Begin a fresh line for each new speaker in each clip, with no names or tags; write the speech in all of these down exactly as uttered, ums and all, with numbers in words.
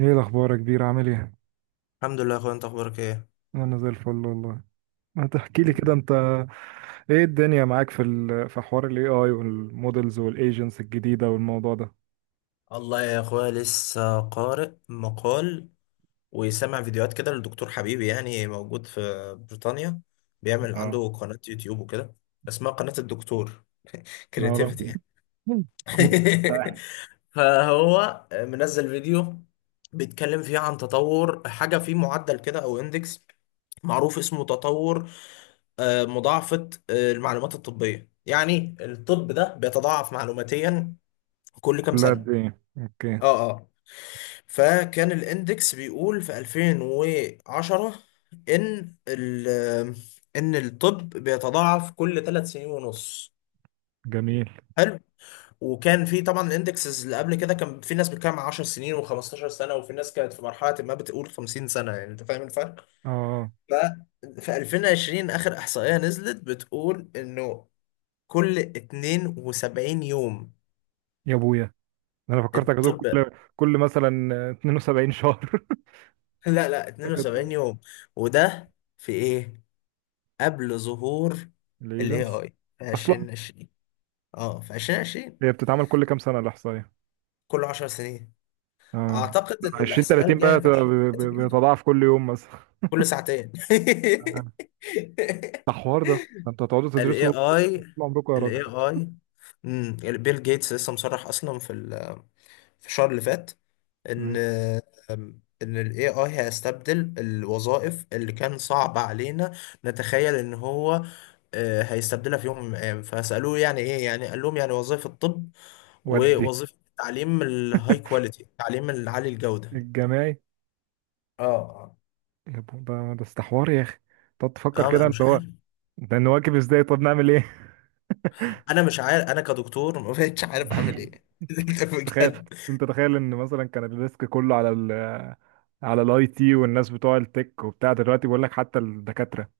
ايه الاخبار يا كبير؟ عامل ايه؟
الحمد لله يا اخويا. انت اخبارك ايه؟
انا زي الفل والله. ما تحكي لي كده انت، ايه الدنيا معاك في ال... في حوار الاي اي والمودلز والايجنتس الجديده والموضوع ده؟
الله يا اخويا، لسه قارئ مقال وسامع فيديوهات كده لدكتور حبيبي، يعني موجود في بريطانيا، بيعمل
اه،
عنده قناة يوتيوب وكده. اسمها قناة الدكتور
نعرف.
كرياتيفيتي يعني.
كم-
فهو منزل فيديو بيتكلم فيه عن تطور حاجة في معدل كده او اندكس معروف اسمه تطور، آه، مضاعفة آه، المعلومات الطبية، يعني الطب ده بيتضاعف معلوماتيا كل كام
كلها قد
سنة.
ايه؟ اوكي.
اه اه. فكان الاندكس بيقول في ألفين وعشرة ان ال ان الطب بيتضاعف كل ثلاث سنين ونص.
جميل.
حلو. وكان في طبعا الاندكسز اللي قبل كده، كان في ناس بتتكلم عن 10 سنين و15 سنه، وفي ناس كانت في مرحله ما بتقول 50 سنه، يعني انت فاهم الفرق.
اه،
ف في ألفين وعشرين اخر احصائيه نزلت بتقول انه كل 72 يوم
يا ابويا انا فكرتك هتقول
الطب.
كل كل مثلا اثنين وسبعين شهر.
لا لا،
فكرتك هتقول
72 يوم. وده في ايه؟ قبل ظهور ال
الايجنتس
اي اي في
اصلا.
ألفين وعشرين. اه، في ألفين وعشرين.
هي بتتعمل كل كام سنه الاحصائيه؟
كل 10 سنين.
اه.
اعتقد ان
20
الاحصائيه
30
الجايه
بقى؟
في ألفين وثلاثين
بتتضاعف كل يوم مثلا؟
كل ساعتين.
ده حوار ده، ده انتوا هتقعدوا
ال
تدرسوا
AI
طول عمركم يا
ال
راجل.
AI امم بيل جيتس لسه مصرح اصلا في ال- في الشهر اللي فات ان
مم.
أم، ان ال اي اي هيستبدل الوظائف اللي كان صعب علينا نتخيل ان هو آه، هيستبدلها في يوم من الايام. فسالوه يعني ايه؟ يعني قال لهم يعني وظائف الطب
ودي
ووظيفة تعليم الهاي كواليتي، تعليم العالي الجودة.
الجماعي.
اه آه.
يا بو- ده ده استحوار يا اخي، تقعد تفكر
اه
كده
بقى
اللي
مش
هو،
عارف.
ده نواكب ازاي؟ طب نعمل ايه؟
انا مش عارف، انا كدكتور ما بقتش عارف اعمل ايه
تخيل،
بجد.
انت تخيل ان مثلا كان الريسك كله على ال على الاي تي والناس بتوع التك وبتاع، دلوقتي بقول لك حتى الدكاترة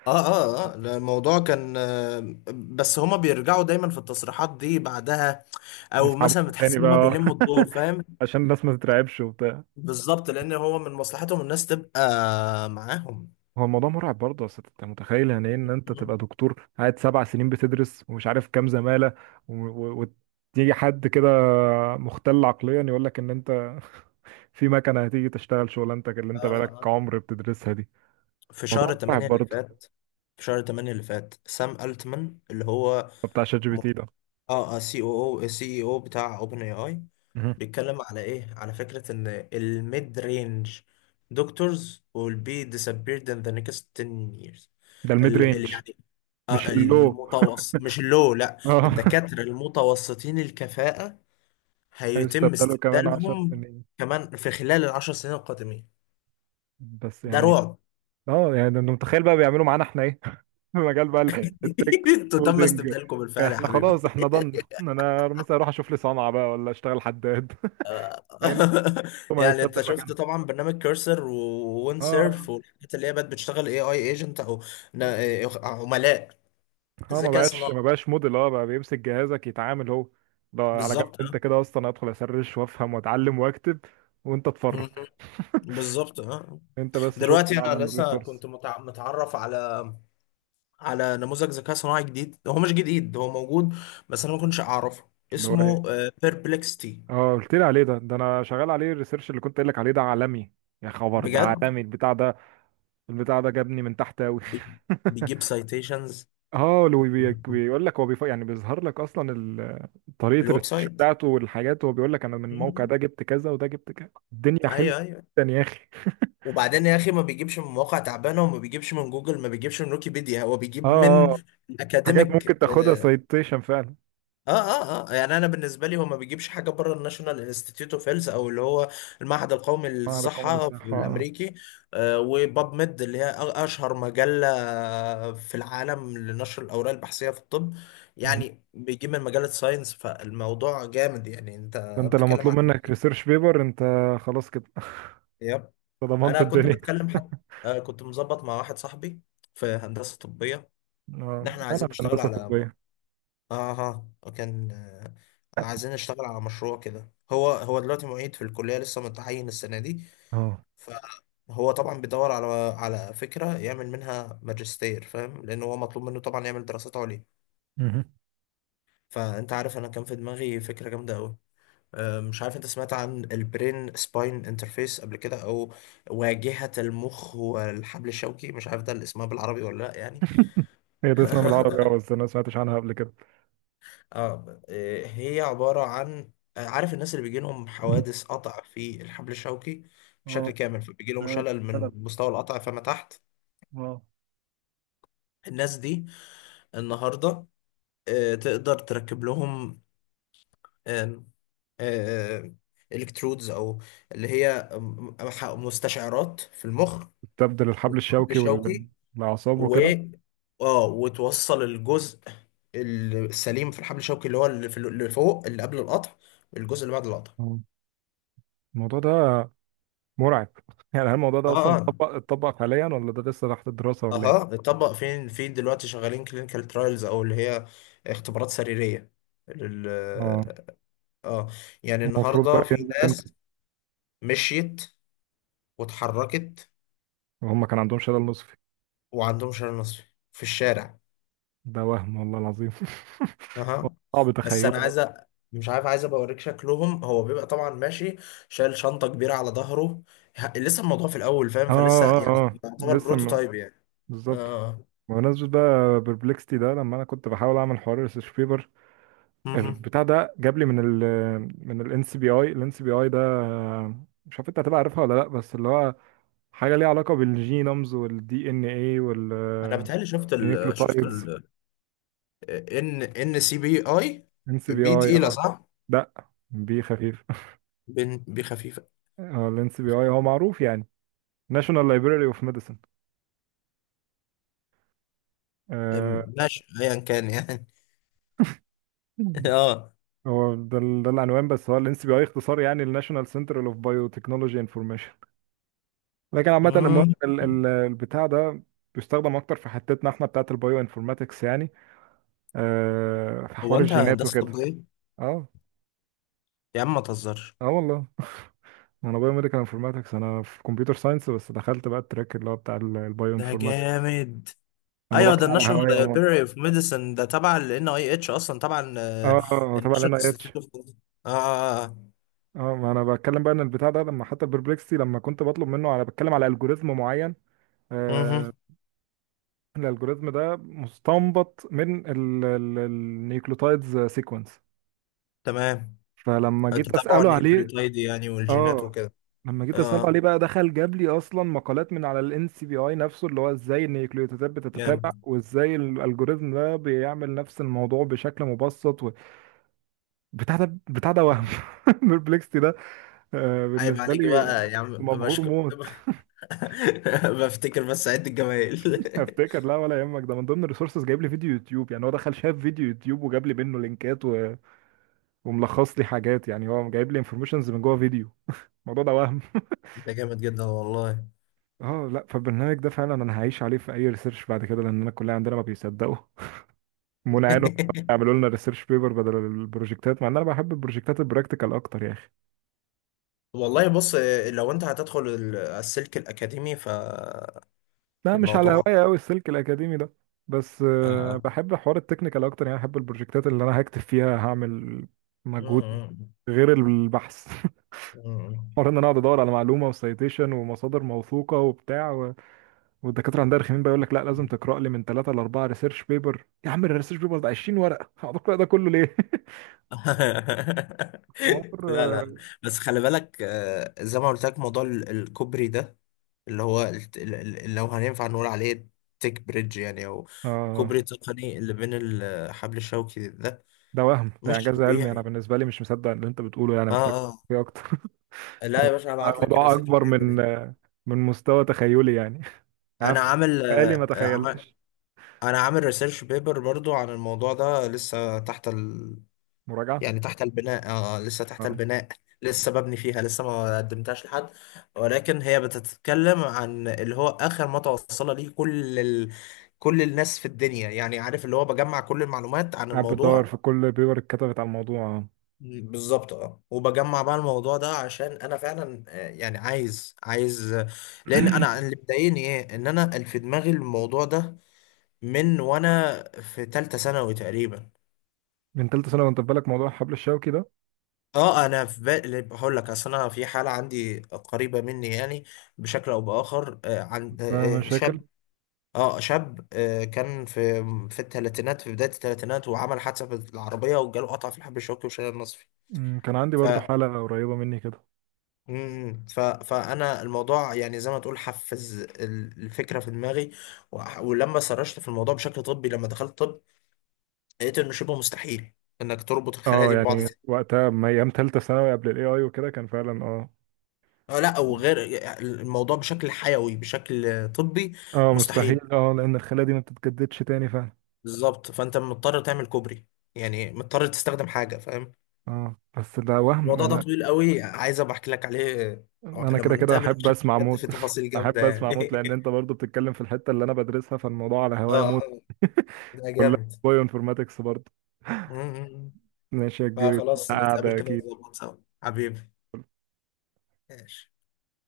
اه اه اه. لا، الموضوع كان، آه، بس هما بيرجعوا دايما في التصريحات دي بعدها، او مثلا
يسحبوها تاني
بتحس ان هما
بقى
بيلموا الدور فاهم.
عشان الناس ما تترعبش.
بالظبط، لان هو من مصلحتهم الناس تبقى معاهم.
هو الموضوع مرعب برضه، اصل انت متخيل يعني ايه ان انت
مم.
تبقى دكتور قاعد سبع سنين بتدرس ومش عارف كام زمالة، و- و- وتيجي حد كده مختل عقليا يقول لك ان انت في مكنة هتيجي تشتغل شغلانتك اللي
اه
انت
اه
بقالك
اه.
عمر بتدرسها دي.
في
موضوع
شهر
مرعب
8 اللي
برضه.
فات في شهر ثمانية اللي فات سام التمان اللي هو
بتاع شات جي بي تي ده؟
اه سي او او سي اي او بتاع اوبن اي اي،
مهم.
بيتكلم على ايه؟ على فكرة ان الميد رينج دكتورز will be disappeared in the next ten years.
ده الميد
ال
رينج،
ال يعني آه
مش اللو.
المتوسط، مش اللو. لا.
اه
الدكاترة المتوسطين الكفاءة هيتم
هيستبدلوا كمان عشر
استبدالهم
سنين؟
كمان في خلال العشر سنين القادمين.
بس
ده
يعني،
رعب.
اه، يعني ده انت متخيل بقى بيعملوا معانا احنا ايه؟ مجال بقى ال- التك،
انتوا تم
كودينج.
استبدالكم بالفعل يا
احنا
حبيبي.
خلاص، احنا ضن انا مثلا اروح اشوف لي صنعة بقى ولا اشتغل حداد يعني ما
يعني انت
هيستبدل
شفت
مكانها؟
طبعا برنامج كيرسر
اه.
ووينسيرف والحاجات اللي هي بقت بتشتغل اي اي ايجنت او نا- عملاء
اه، ما
ذكاء
بقاش
صناعي.
ما بقاش موديل، اه بقى بيمسك جهازك يتعامل هو. ده على جنب،
بالظبط
انت
اه.
كده اصلا ادخل اسرش وافهم واتعلم واكتب وانت اتفرج،
مم. بالظبط اه.
انت بس
دلوقتي
شكرا على
انا لسه
الريسورس.
كنت متع- متعرف على على نموذج ذكاء صناعي جديد. هو مش جديد، هو موجود، بس انا ما كنتش اعرفه.
اللي هو
اسمه
ايه؟
بيربلكستي.
اه، قلت لي عليه ده، ده انا شغال عليه الريسيرش اللي كنت قايل لك عليه، ده عالمي. يا خبر، ده
بجد.
عالمي البتاع ده. البتاع ده جابني من تحت أوي
بي- بيجيب سايتيشنز.
اه، لو بي- بيقول لك هو بيف... يعني بيظهر لك اصلا ال- طريقه
الويب
الريسيرش
سايت.
بتاعته والحاجات، هو بيقول لك انا من الموقع
مم.
ده جبت كذا، وده جبت كذا. الدنيا حلوه
ايوه ايوه.
جدا يا اخي
وبعدين يا اخي، ما بيجيبش من مواقع تعبانه، وما بيجيبش من جوجل، ما بيجيبش من ويكيبيديا. هو
اه
بيجيب
اه،
من
حاجات
اكاديميك.
ممكن تاخدها
اه
سايتيشن فعلا.
اه اه آه. يعني انا بالنسبه لي هو ما بيجيبش حاجه بره الناشونال انستيتيوت اوف هيلث، او اللي هو المعهد القومي
معهد قومي
للصحه في
الصحه، آه، آه.
الامريكي. آه، وباب ميد، اللي هي أ- اشهر مجله في العالم لنشر الاوراق البحثيه في الطب.
مهم.
يعني بيجيب من مجله ساينس، فالموضوع جامد. يعني انت
فانت لو
بتتكلم
مطلوب منك ريسيرش بيبر، انت خلاص كده
عن،
أنت ضمنت
انا كنت
الدنيا.
بتكلم حد، آه، كنت مظبط مع واحد صاحبي في هندسه طبيه، ان
اه،
احنا
انا
عايزين
في
نشتغل
هندسه
على اه
طبيه.
آه، آه، كان آه، عايزين نشتغل على مشروع كده. هو هو دلوقتي معيد في الكليه، لسه متعين السنه دي.
اه.
فهو طبعا بيدور على على فكره يعمل منها ماجستير فاهم، لان هو مطلوب منه طبعا يعمل دراسات عليا.
مهم.
فانت عارف انا كان في دماغي فكره جامده قوي. آه، مش عارف انت سمعت عن البرين سباين انترفيس قبل كده، او واجهة المخ والحبل الشوكي، مش عارف ده اللي اسمها بالعربي ولا لا يعني.
هي ده اسمها بالعربي، اه، بس انا ما سمعتش عنها قبل كده.
اه آه، هي عبارة عن، آه، عارف الناس اللي بيجي لهم حوادث قطع في الحبل الشوكي
اه،
بشكل كامل، فبيجي لهم
ده
شلل
سلام،
من مستوى القطع فما تحت.
اه.
الناس دي النهاردة آه، تقدر تركب لهم آم، آه، الكترودز، او اللي هي آم، مستشعرات في المخ
تبدل الحبل
والحبل
الشوكي
الشوكي،
والأعصاب
و
وكده.
اه وتوصل الجزء السليم في الحبل الشوكي، اللي هو اللي في- اللي فوق، اللي قبل القطع، الجزء اللي بعد القطع.
آه. الموضوع ده مرعب يعني هل الموضوع ده
اه
أصلا
اه
اتطبق، اتطبق حاليا ولا ده لسه تحت الدراسة ولا
اها.
إيه؟
اتطبق. فين فين دلوقتي شغالين كلينيكال ترايلز، او اللي هي اختبارات سريرية لل
اه.
اه. يعني
المفروض بقى
النهارده في
ينزل امتى؟
ناس مشيت واتحركت
وهم كان عندهم شلل نصفي؟
وعندهم شلل نصفي في الشارع.
ده وهم، والله العظيم.
اها.
صعب
بس
تخيله،
انا
اه.
عايز، أ- مش عارف، عايز ابقى اوريك شكلهم. هو بيبقى طبعا ماشي، شايل شنطه كبيره على ظهره. ه- لسه الموضوع في الاول فاهم،
اه
فلسه
اه
يعني
اه،
يعتبر
لسه م...
بروتوتايب يعني.
بالظبط.
اه
بمناسبة بقى بربلكستي ده، لما انا كنت بحاول اعمل حوار ريسيرش بيبر،
مهم.
البتاع ده جاب لي من ال من الان سي بي اي. الان سي بي اي ده مش عارف انت هتبقى عارفها ولا لا، بس اللي هو حاجة ليها علاقة بالجينومز والدي ان اي
انا بتهيألي شفت ال شفت
والنيوكليوتايدز.
ال ان ان سي بي اي.
ان سي بي
بي
اي،
تقيله
اه.
صح؟
لا، بي خفيف
بن- بي خفيفه.
اه، الان سي بي اي هو معروف يعني، ناشونال لايبراري اوف ميديسن. آه.
أم، ماشي ايا كان يعني. اه
هو ده، ال- ده العنوان، بس هو الان سي بي اي اختصار يعني الناشونال سنتر اوف بايوتكنولوجي انفورميشن. لكن عامة، المهم
مم.
ال- ال- البتاع ده بيستخدم اكتر في حتتنا احنا بتاعت البايو انفورماتكس يعني، آه، في
هو
حوار
انت
الجينات
هندسه
وكده.
طبيه؟
اه
يا عم ما تهزرش.
اه، والله انا بايو ميديكال انفورماتكس، انا في كمبيوتر ساينس بس دخلت بقى التراك اللي هو بتاع البايو
ده
انفورماتكس.
جامد.
الموضوع
ايوه، ده
كان على
الناشونال
هواية موت.
لايبراري اوف ميديسن ده تبع ال ان اي اتش، اصلا تبع
اه اه، هو تبع ال
الناشونال
إن آي إتش.
انستيتيوت اوف. اه اه اه
اه، ما انا بتكلم بقى ان البتاع ده، لما حتى البربلكسي لما كنت بطلب منه، انا بتكلم على الجوريزم معين،
مهم.
آه. الالجوريزم ده مستنبط من النيوكليوتايدز سيكونس.
تمام.
فلما جيت
تتابعوا
اساله عليه،
النيوكليوتايد يعني والجينات
اه،
وكده.
لما
اه
جيت اساله عليه
آه.
بقى دخل جاب لي اصلا مقالات من على الان سي بي اي نفسه، اللي هو ازاي النيوكليوتيدات
جامد.
بتتتابع وازاي الالجوريزم ده بيعمل نفس الموضوع بشكل مبسط و... بتاع ده بتاع ده وهم البربلكستي ده، آه،
عيب
بالنسبه
عليك
لي
بقى يا عم،
مبهور
بشكر.
موت.
بفتكر بس عد الجمايل.
افتكر، لا ولا يهمك، ده من ضمن الريسورسز جايب لي فيديو يوتيوب. يعني هو دخل شاف فيديو يوتيوب وجاب لي منه لينكات و... وملخص لي حاجات، يعني هو جايب لي انفورميشنز من جوه فيديو الموضوع ده وهم.
ده جامد جدا والله.
اه لا، فالبرنامج ده فعلا انا هعيش عليه في اي ريسيرش بعد كده، لان انا الكليه عندنا ما بيصدقوا منى عينهم يعملوا لنا ريسيرش بيبر بدل البروجكتات، مع ان انا بحب البروجكتات البراكتيكال اكتر يا اخي.
والله بص، لو انت هتدخل ال- السلك الاكاديمي، ف
لا، مش على
الموضوع
هوايه قوي السلك الاكاديمي ده، بس آه،
آه.
بحب حوار التكنيكال اكتر، يعني بحب البروجكتات اللي انا هكتب فيها، هعمل مجهود
مم.
غير البحث
مم.
حوار ان انا اقعد ادور على معلومه وسايتيشن ومصادر موثوقه وبتاع، والدكاتره عندها رخمين بقى، يقول لك لا لازم تقرا لي من ثلاثه لاربعه ريسيرش بيبر. يا عم الريسيرش بيبر ده عشرين ورقه هقعد اقرا ده كله ليه؟
لا
حوار،
لا. بس خلي بالك، آه، زي ما قلت لك موضوع ال- الكوبري ده، اللي هو ال- ال- ال- لو هينفع نقول عليه تيك بريدج يعني، او
اه.
كوبري تقني اللي بين الحبل الشوكي. ده
ده وهم، ده
مش
انجاز علمي، انا
طبيعي.
بالنسبه لي مش مصدق اللي انت بتقوله، يعني
اه
محتاج
اه.
فيه اكتر
لا يا باشا، هبعت لك
الموضوع
الريسيرش
اكبر من
بيبر.
من مستوى تخيلي يعني
انا
عارف
عامل،
بالي ما
آه، عمل
تخيلتش.
انا عامل ريسيرش بيبر برضو عن الموضوع ده، لسه تحت،
مراجعه،
يعني تحت البناء. آه آه، لسه تحت
اه.
البناء، لسه ببني فيها، لسه ما قدمتهاش لحد. ولكن هي بتتكلم عن اللي هو آخر ما توصل ليه كل ال... كل الناس في الدنيا، يعني عارف اللي هو بجمع كل المعلومات عن
قاعد بتدور
الموضوع.
في كل بيبر اتكتبت على الموضوع، آه.
بالظبط اه. وبجمع بقى الموضوع ده عشان انا فعلا، آه، يعني عايز عايز آه، لان انا اللي مضايقني ايه؟ ان انا في دماغي الموضوع ده من وانا في تالتة ثانوي تقريبا.
من ثالثه سنه وانت في بالك موضوع حبل الشوكي ده؟
اه، انا في بالي هقول لك، اصل انا في حاله عندي قريبه مني، يعني بشكل او باخر، آه، عن
ده
آه، آه،
مشاكل.
شاب. اه، شاب، آه، كان في في الثلاثينات، في بدايه الثلاثينات، وعمل حادثه بالعربيه، وجاله قطع في الحب الشوكي وشال النصفي.
أمم، كان عندي
ف
برضو حاله قريبه مني كده.
مم، ف فانا الموضوع يعني زي ما تقول حفز ال- الفكره في دماغي. وح- ولما سرشت في الموضوع بشكل طبي، لما دخلت طب، لقيت انه شبه مستحيل انك تربط الخلايا
اه
دي ببعض.
يعني وقتها، ما ايام تالتة ثانوي قبل الاي اي وكده، كان فعلا اه.
آه، لا، وغير الموضوع بشكل حيوي بشكل طبي
اه
مستحيل.
مستحيل، اه لان الخلايا دي ما بتتجددش تاني فعلا.
بالظبط، فانت مضطر تعمل كوبري، يعني مضطر تستخدم حاجه فاهم.
اه، بس ده وهم
الموضوع ده
انا.
طويل قوي، عايز ابقى احكي لك عليه آه،
انا
لما
كده كده
نتقابل،
احب
عشان
اسمع
بجد
موت
في تفاصيل جامده
احب
يعني.
اسمع موت، لان انت برضو بتتكلم في الحتة اللي انا بدرسها فالموضوع على
اه
هوايا
آه،
موت
ده
كلها
جامد.
بايو انفورماتكس برضو.
م- م- م.
ماشي يا كبير،
فخلاص نتقابل
قاعدة
كده
اكيد.
ونظبط سوا. حبيبي. ماشي.